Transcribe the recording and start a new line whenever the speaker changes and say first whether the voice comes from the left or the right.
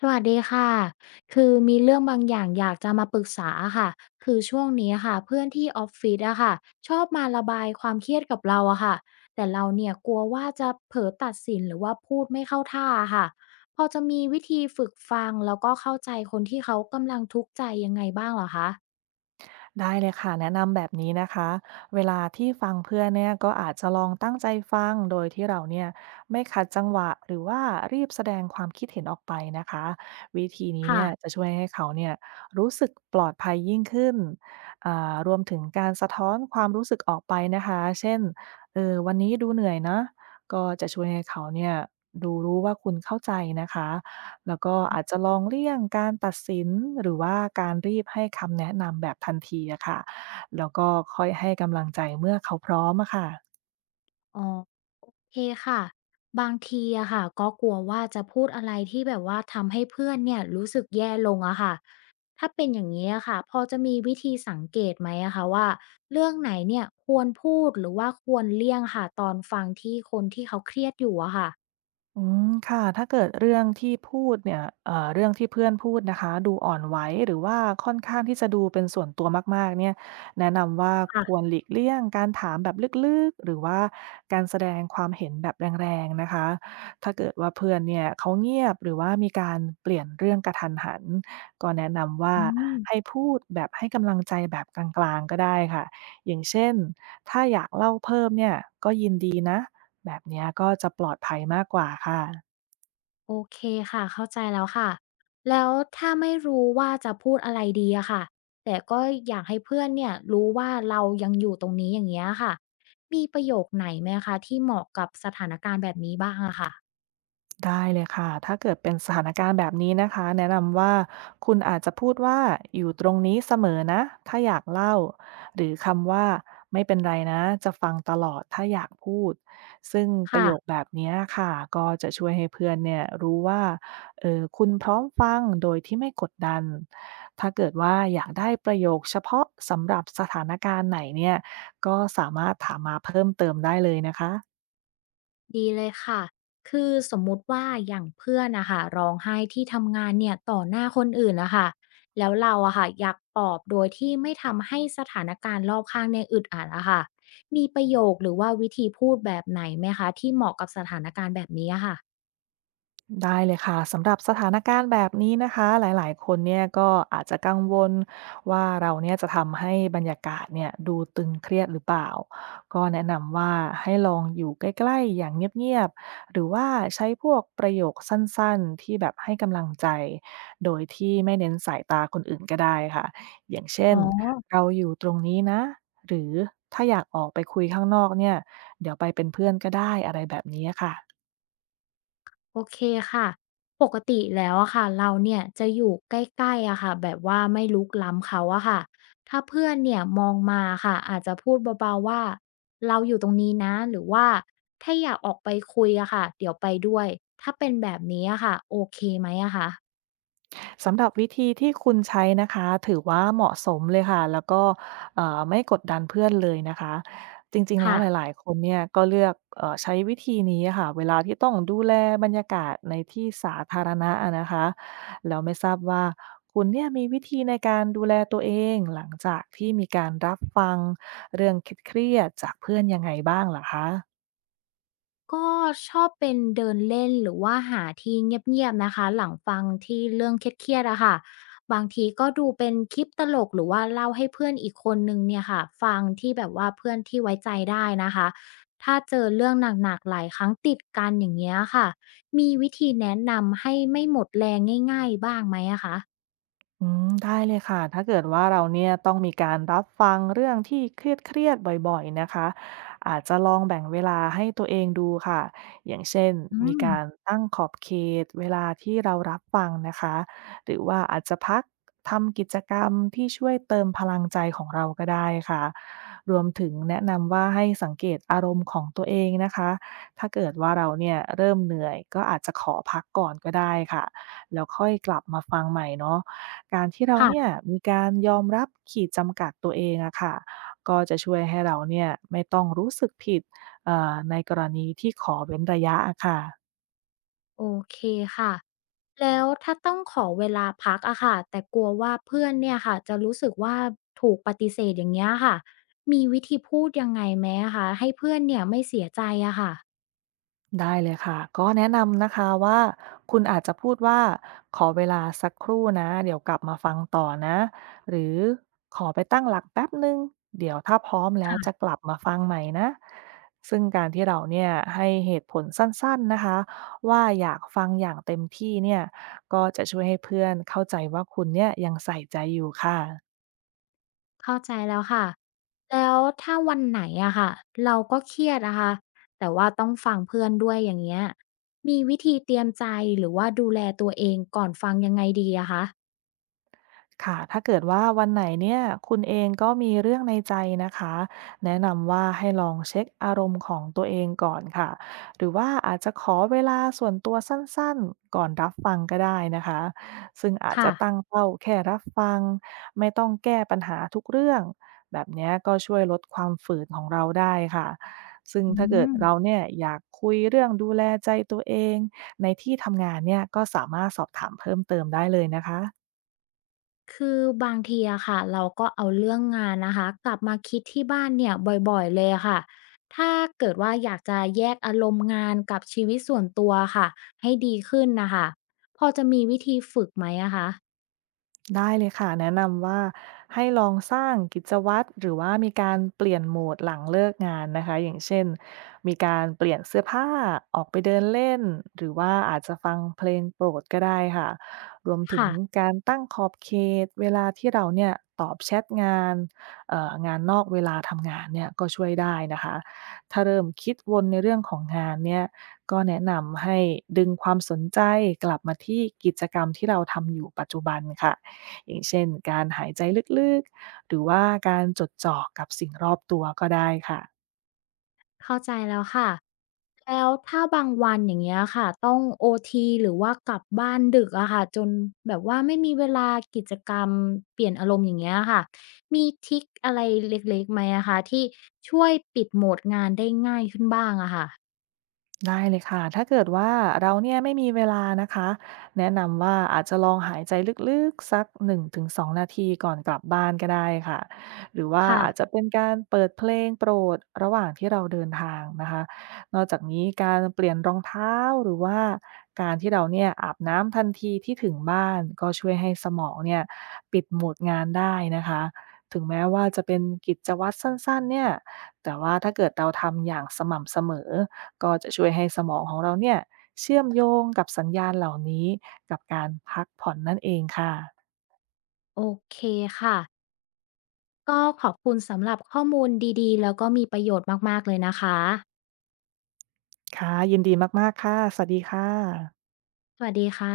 left: สวัสดีค่ะ คือมีเรื่องบางอย่างอยากจะมาปรึกษาค่ะ คือช่วงนี้ค่ะเพื่อนที่ออฟฟิศอะค่ะชอบมาระบายความเครียดกับเราอะค่ะ แต่เราเนี่ยกลัวว่าจะเผลอตัดสินหรือว่าพูดไม่เข้าท่าค่ะ พอจะมีวิธีฝึกฟังแล้วก็เข้าใจคนที่เขากำลังทุกข์ใจยังไงบ้างเหรอคะ
right: ได้เลยค่ะแนะนำแบบนี้นะคะเวลาที่ฟังเพื่อนเนี่ยก็อาจจะลองตั้งใจฟังโดยที่เราเนี่ยไม่ขัดจังหวะหรือว่ารีบแสดงความคิดเห็นออกไปนะคะวิธีนี้
left: ค่ะ
right: เนี่ยจะช่วยให้เขาเนี่ยรู้สึกปลอดภัยยิ่งขึ้นรวมถึงการสะท้อนความรู้สึกออกไปนะคะเช่นเออวันนี้ดูเหนื่อยนะก็จะช่วยให้เขาเนี่ยดูรู้ว่าคุณเข้าใจนะคะ แล้วก็อาจจะลองเลี่ยงการตัดสินหรือว่าการรีบให้คำแนะนำแบบทันทีอะค่ะแล้วก็ค่อยให้กำลังใจเมื่อเขาพร้อมอะค่ะ
left: อ๋อโอเคค่ะบางทีอะค่ะก็กลัวว่าจะพูดอะไรที่แบบว่าทำให้เพื่อนเนี่ยรู้สึกแย่ลงอะค่ะถ้าเป็นอย่างนี้อะค่ะพอจะมีวิธีสังเกตไหมอะคะว่าเรื่องไหนเนี่ยควรพูดหรือว่าควรเลี่ยงค่ะตอนฟังที่คนที่เขาเครียดอยู่อะค่ะ
right: อืมค่ะถ้าเกิดเรื่องที่พูดเนี่ยเรื่องที่เพื่อนพูดนะคะดูอ่อนไหวหรือว่าค่อนข้างที่จะดูเป็นส่วนตัวมากๆเนี่ยแนะนำว่าควร
left: ค่ะ
right: หลีกเลี่ยงการถามแบบลึกๆหรือว่าการแสดงความเห็นแบบแรงๆนะคะถ้าเกิดว่าเพื่อนเนี่ยเขาเงียบหรือว่ามีการเปลี่ยนเรื่องกระทันหันก็แนะนำว่า
left: อืม
right: ให้พูดแบบให้กำลังใจแบบกลางๆก็ได้ค่ะอย่างเช่นถ้าอยากเล่าเพิ่มเนี่ยก็ยินดีนะ แบบเนี้ยก็จะปลอดภัยมากกว่าค่ะ
left: โอเคค่ะเข้าใจแล้วค่ะแล้วถ้าไม่รู้ว่าจะพูดอะไรดีอะค่ะแต่ก็อยากให้เพื่อนเนี่ยรู้ว่าเรายังอยู่ตรงนี้อย่างเงี้ยค่ะมีประโยคไหนไหมคะที่เหมาะกับสถานการณ์แบบนี้บ้างอะค่ะ
right: ได้เลยค่ะ ถ้าเกิดเป็นสถานการณ์แบบนี้นะคะ แนะนำว่าคุณอาจจะพูดว่าอยู่ตรงนี้เสมอนะ ถ้าอยากเล่าหรือคำว่าไม่เป็นไรนะจะฟังตลอดถ้าอยากพูด ซึ่งประ
left: ค่ะ
right: โยคแบบเนี้ยค่ะก็จะช่วยให้เพื่อนเนี่ยรู้ว่าเออคุณพร้อมฟังโดยที่ไม่กดดัน ถ้าเกิดว่าอยากได้ประโยคเฉพาะสำหรับสถานการณ์ไหนเนี่ยก็สามารถถามมาเพิ่มเติมได้เลยนะคะ
left: ดีเลยค่ะ คือสมมุติว่าอย่างเพื่อนนะคะร้องไห้ที่ทำงานเนี่ยต่อหน้าคนอื่นนะคะแล้วเราอะค่ะอยากปลอบโดยที่ไม่ทำให้สถานการณ์รอบข้างเนี่ยอึดอัดอะค่ะ มีประโยคหรือว่าวิธีพูดแบบไหนไหมคะที่เหมาะกับสถานการณ์แบบนี้อะค่ะ
right: ได้เลยค่ะสำหรับสถานการณ์แบบนี้นะคะหลายๆคนเนี่ยก็อาจจะกังวลว่าเราเนี่ยจะทำให้บรรยากาศเนี่ยดูตึงเครียดหรือเปล่าก็แนะนำว่าให้ลองอยู่ใกล้ๆอย่างเงียบๆหรือว่าใช้พวกประโยคสั้นๆที่แบบให้กำลังใจโดยที่ไม่เน้นสายตาคนอื่นก็ได้ค่ะอย่างเช่
left: อ๋
right: น
left: อ
right: เราอยู่ตรงนี้นะหรือถ้าอยากออกไปคุยข้างนอกเนี่ยเดี๋ยวไปเป็นเพื่อนก็ได้อะไรแบบนี้ค่ะ
left: โอเคค่ะปกติแล้วอะค่ะเราเนี่ยจะอยู่ใกล้ๆอะค่ะแบบว่าไม่ลุกล้ำเขาอะค่ะถ้าเพื่อนเนี่ยมองมาค่ะอาจจะพูดเบาๆว่าเราอยู่ตรงนี้นะหรือว่าถ้าอยากออกไปคุยอะค่ะเดี๋ยวไปด้วยถ้าเป็นแบบนี้อะค่ะโอเคไหมอะคะ
right: สำหรับวิธีที่คุณใช้นะคะถือว่าเหมาะสมเลยค่ะแล้วก็ไม่กดดันเพื่อนเลยนะคะจริงๆแล้ว
left: ค่ะ
right: หลายๆคนเนี่ยก็เลือกใช้วิธีนี้อะค่ะเวลาที่ต้องดูแลบรรยากาศในที่สาธารณะอะนะคะแล้วไม่ทราบว่าคุณเนี่ยมีวิธีในการดูแลตัวเองหลังจากที่มีการรับฟังเรื่องเครียดๆจากเพื่อนยังไงบ้างเหรอคะ
left: ก็ชอบเป็นเดินเล่นหรือว่าหาที่เงียบๆนะคะหลังฟังที่เรื่องเครียดๆอะค่ะบางทีก็ดูเป็นคลิปตลกหรือว่าเล่าให้เพื่อนอีกคนนึงเนี่ยค่ะฟังที่แบบว่าเพื่อนที่ไว้ใจได้นะคะถ้าเจอเรื่องหนักๆหลายครั้งติดกันอย่างเงี้ยค่ะมีวิธีแนะนำให้ไม่หมดแรงง่ายๆบ้างไหมอะคะ
right: อืมได้เลยค่ะถ้าเกิดว่าเราเนี่ยต้องมีการรับฟังเรื่องที่เครียดๆบ่อยๆนะคะอาจจะลองแบ่งเวลาให้ตัวเองดูค่ะอย่างเช่น
left: อื
right: มี
left: ม
right: การตั้งขอบเขตเวลาที่เรารับฟังนะคะหรือว่าอาจจะพักทำกิจกรรมที่ช่วยเติมพลังใจของเราก็ได้ค่ะรวมถึงแนะนำว่าให้สังเกตอารมณ์ของตัวเองนะคะถ้าเกิดว่าเราเนี่ยเริ่มเหนื่อยก็อาจจะขอพักก่อนก็ได้ค่ะแล้วค่อยกลับมาฟังใหม่เนาะ การที่เราเนี่ย
left: ค่ะ
right: มีการยอมรับขีดจำกัดตัวเองอะค่ะก็จะช่วยให้เราเนี่ยไม่ต้องรู้สึกผิดในกรณีที่ขอเว้นระยะอะค่ะ
left: โอเคค่ะแล้วถ้าต้องขอเวลาพักอะค่ะแต่กลัวว่าเพื่อนเนี่ยค่ะจะรู้สึกว่าถูกปฏิเสธอย่างเงี้ยค่ะมีวิธีพูดยังไงไหมอะคะให้เพื่อนเนี่ยไม่เสียใจอะค่ะ
right: ได้เลยค่ะก็แนะนำนะคะว่าคุณอาจจะพูดว่าขอเวลาสักครู่นะเดี๋ยวกลับมาฟังต่อนะหรือขอไปตั้งหลักแป๊บหนึ่งเดี๋ยวถ้าพร้อมแล้วจะ
left: ค่ะ
right: กลับมาฟังใหม่นะซึ่งการที่เราเนี่ยให้เหตุผลสั้นๆนะคะว่าอยากฟังอย่างเต็มที่เนี่ยก็จะช่วยให้เพื่อนเข้าใจว่าคุณเนี่ยยังใส่ใจอยู่ค่ะ
left: เข้าใจแล้วค่ะแล้วถ้าวันไหนอะค่ะเราก็เครียดนะคะแต่ว่าต้องฟังเพื่อนด้วยอย่างเงี้ยมีวิธีเตรียมใจหรือว่าดูแลตัวเองก่อนฟังยังไงดีอะคะ
right: ค่ะถ้าเกิดว่าวันไหนเนี่ยคุณเองก็มีเรื่องในใจนะคะแนะนำว่าให้ลองเช็คอารมณ์ของตัวเองก่อนค่ะหรือว่าอาจจะขอเวลาส่วนตัวสั้นๆก่อนรับฟังก็ได้นะคะซึ่งอาจจะตั้
left: ค่ะ
right: งเป้าแค่รับฟังไม่ต้องแก้ปัญหาทุกเรื่องแบบเนี้ยก็ช่วยลดความฝืนของเราได้ค่ะซึ่ง
left: อื
right: ถ้าเกิด
left: ม
right: เราเนี่ยอยากคุยเรื่องดูแลใจตัวเองในที่ทำงานเนี่ยก็สามารถสอบถามเพิ่มเติมได้เลยนะคะ
left: คือบางทีอะค่ะเราก็เอาเรื่องงานนะคะกลับมาคิดที่บ้านเนี่ยบ่อยๆเลยอะค่ะถ้าเกิดว่าอยากจะแยกอารมณ์งานกับชีวิตส่วนตัวค่ะให้ดีขึ้นนะคะพอจะมีวิธีฝึกไหมอะคะ
right: ได้เลยค่ะแนะนำว่าให้ลองสร้างกิจวัตรหรือว่ามีการเปลี่ยนโหมดหลังเลิกงานนะคะอย่างเช่นมีการเปลี่ยนเสื้อผ้าออกไปเดินเล่นหรือว่าอาจจะฟังเพลงโปรดก็ได้ค่ะรวมถึง
left: ค่ะ
right: การตั้งขอบเขตเวลาที่เราเนี่ยตอบแชทงานงานนอกเวลาทำงานเนี่ยก็ช่วยได้นะคะถ้าเริ่มคิดวนในเรื่องของงานเนี่ยก็แนะนำให้ดึงความสนใจกลับมาที่กิจกรรมที่เราทำอยู่ปัจจุบันค่ะ อย่างเช่นการหายใจลึกๆหรือว่าการจดจ่อกับสิ่งรอบตัวก็ได้ค่ะ
left: เข้าใจแล้วค่ะแล้วถ้าบางวันอย่างเงี้ยค่ะต้องโอทีหรือว่ากลับบ้านดึกอะค่ะจนแบบว่าไม่มีเวลากิจกรรมเปลี่ยนอารมณ์อย่างเงี้ยค่ะมีทริกอะไรเล็กๆไหมอะคะที่ช่วยปิดโหมดงานได้ง่ายขึ้นบ้างอะค่ะ
right: ได้เลยค่ะถ้าเกิดว่าเราเนี่ยไม่มีเวลานะคะแนะนำว่าอาจจะลองหายใจลึกๆสักหนึึ่งงถง2 นาทีก่อนกลับบ้านก็ได้ค่ะ หรือว่า
left: ค่ะ
right: อาจจะเป็นการเปิดเพลงโปรดระหว่างที่เราเดินทางนะคะ นอกจากนี้การเปลี่ยนรองเท้าหรือว่าการที่เราเนี่ยอาบน้ำทันทีที่ถึงบ้านก็ช่วยให้สมองเนี่ยปิดโหมดงานได้นะคะ ถึงแม้ว่าจะเป็นกิจวัตรสั้นๆเนี่ยแต่ว่าถ้าเกิดเราทำอย่างสม่ำเสมอ ก็จะช่วยให้สมองของเราเนี่ยเชื่อมโยงกับสัญญาณเหล่านี้กับการพักผ่อนนั่นเองค่ะ
left: โอเคค่ะก็ขอบคุณสำหรับข้อมูลดีๆแล้วก็มีประโยชน์มากๆเลยนะคะ
right: ค่ะยินดีมากๆค่ะสวัสดีค่ะ
left: สวัสดีค่ะ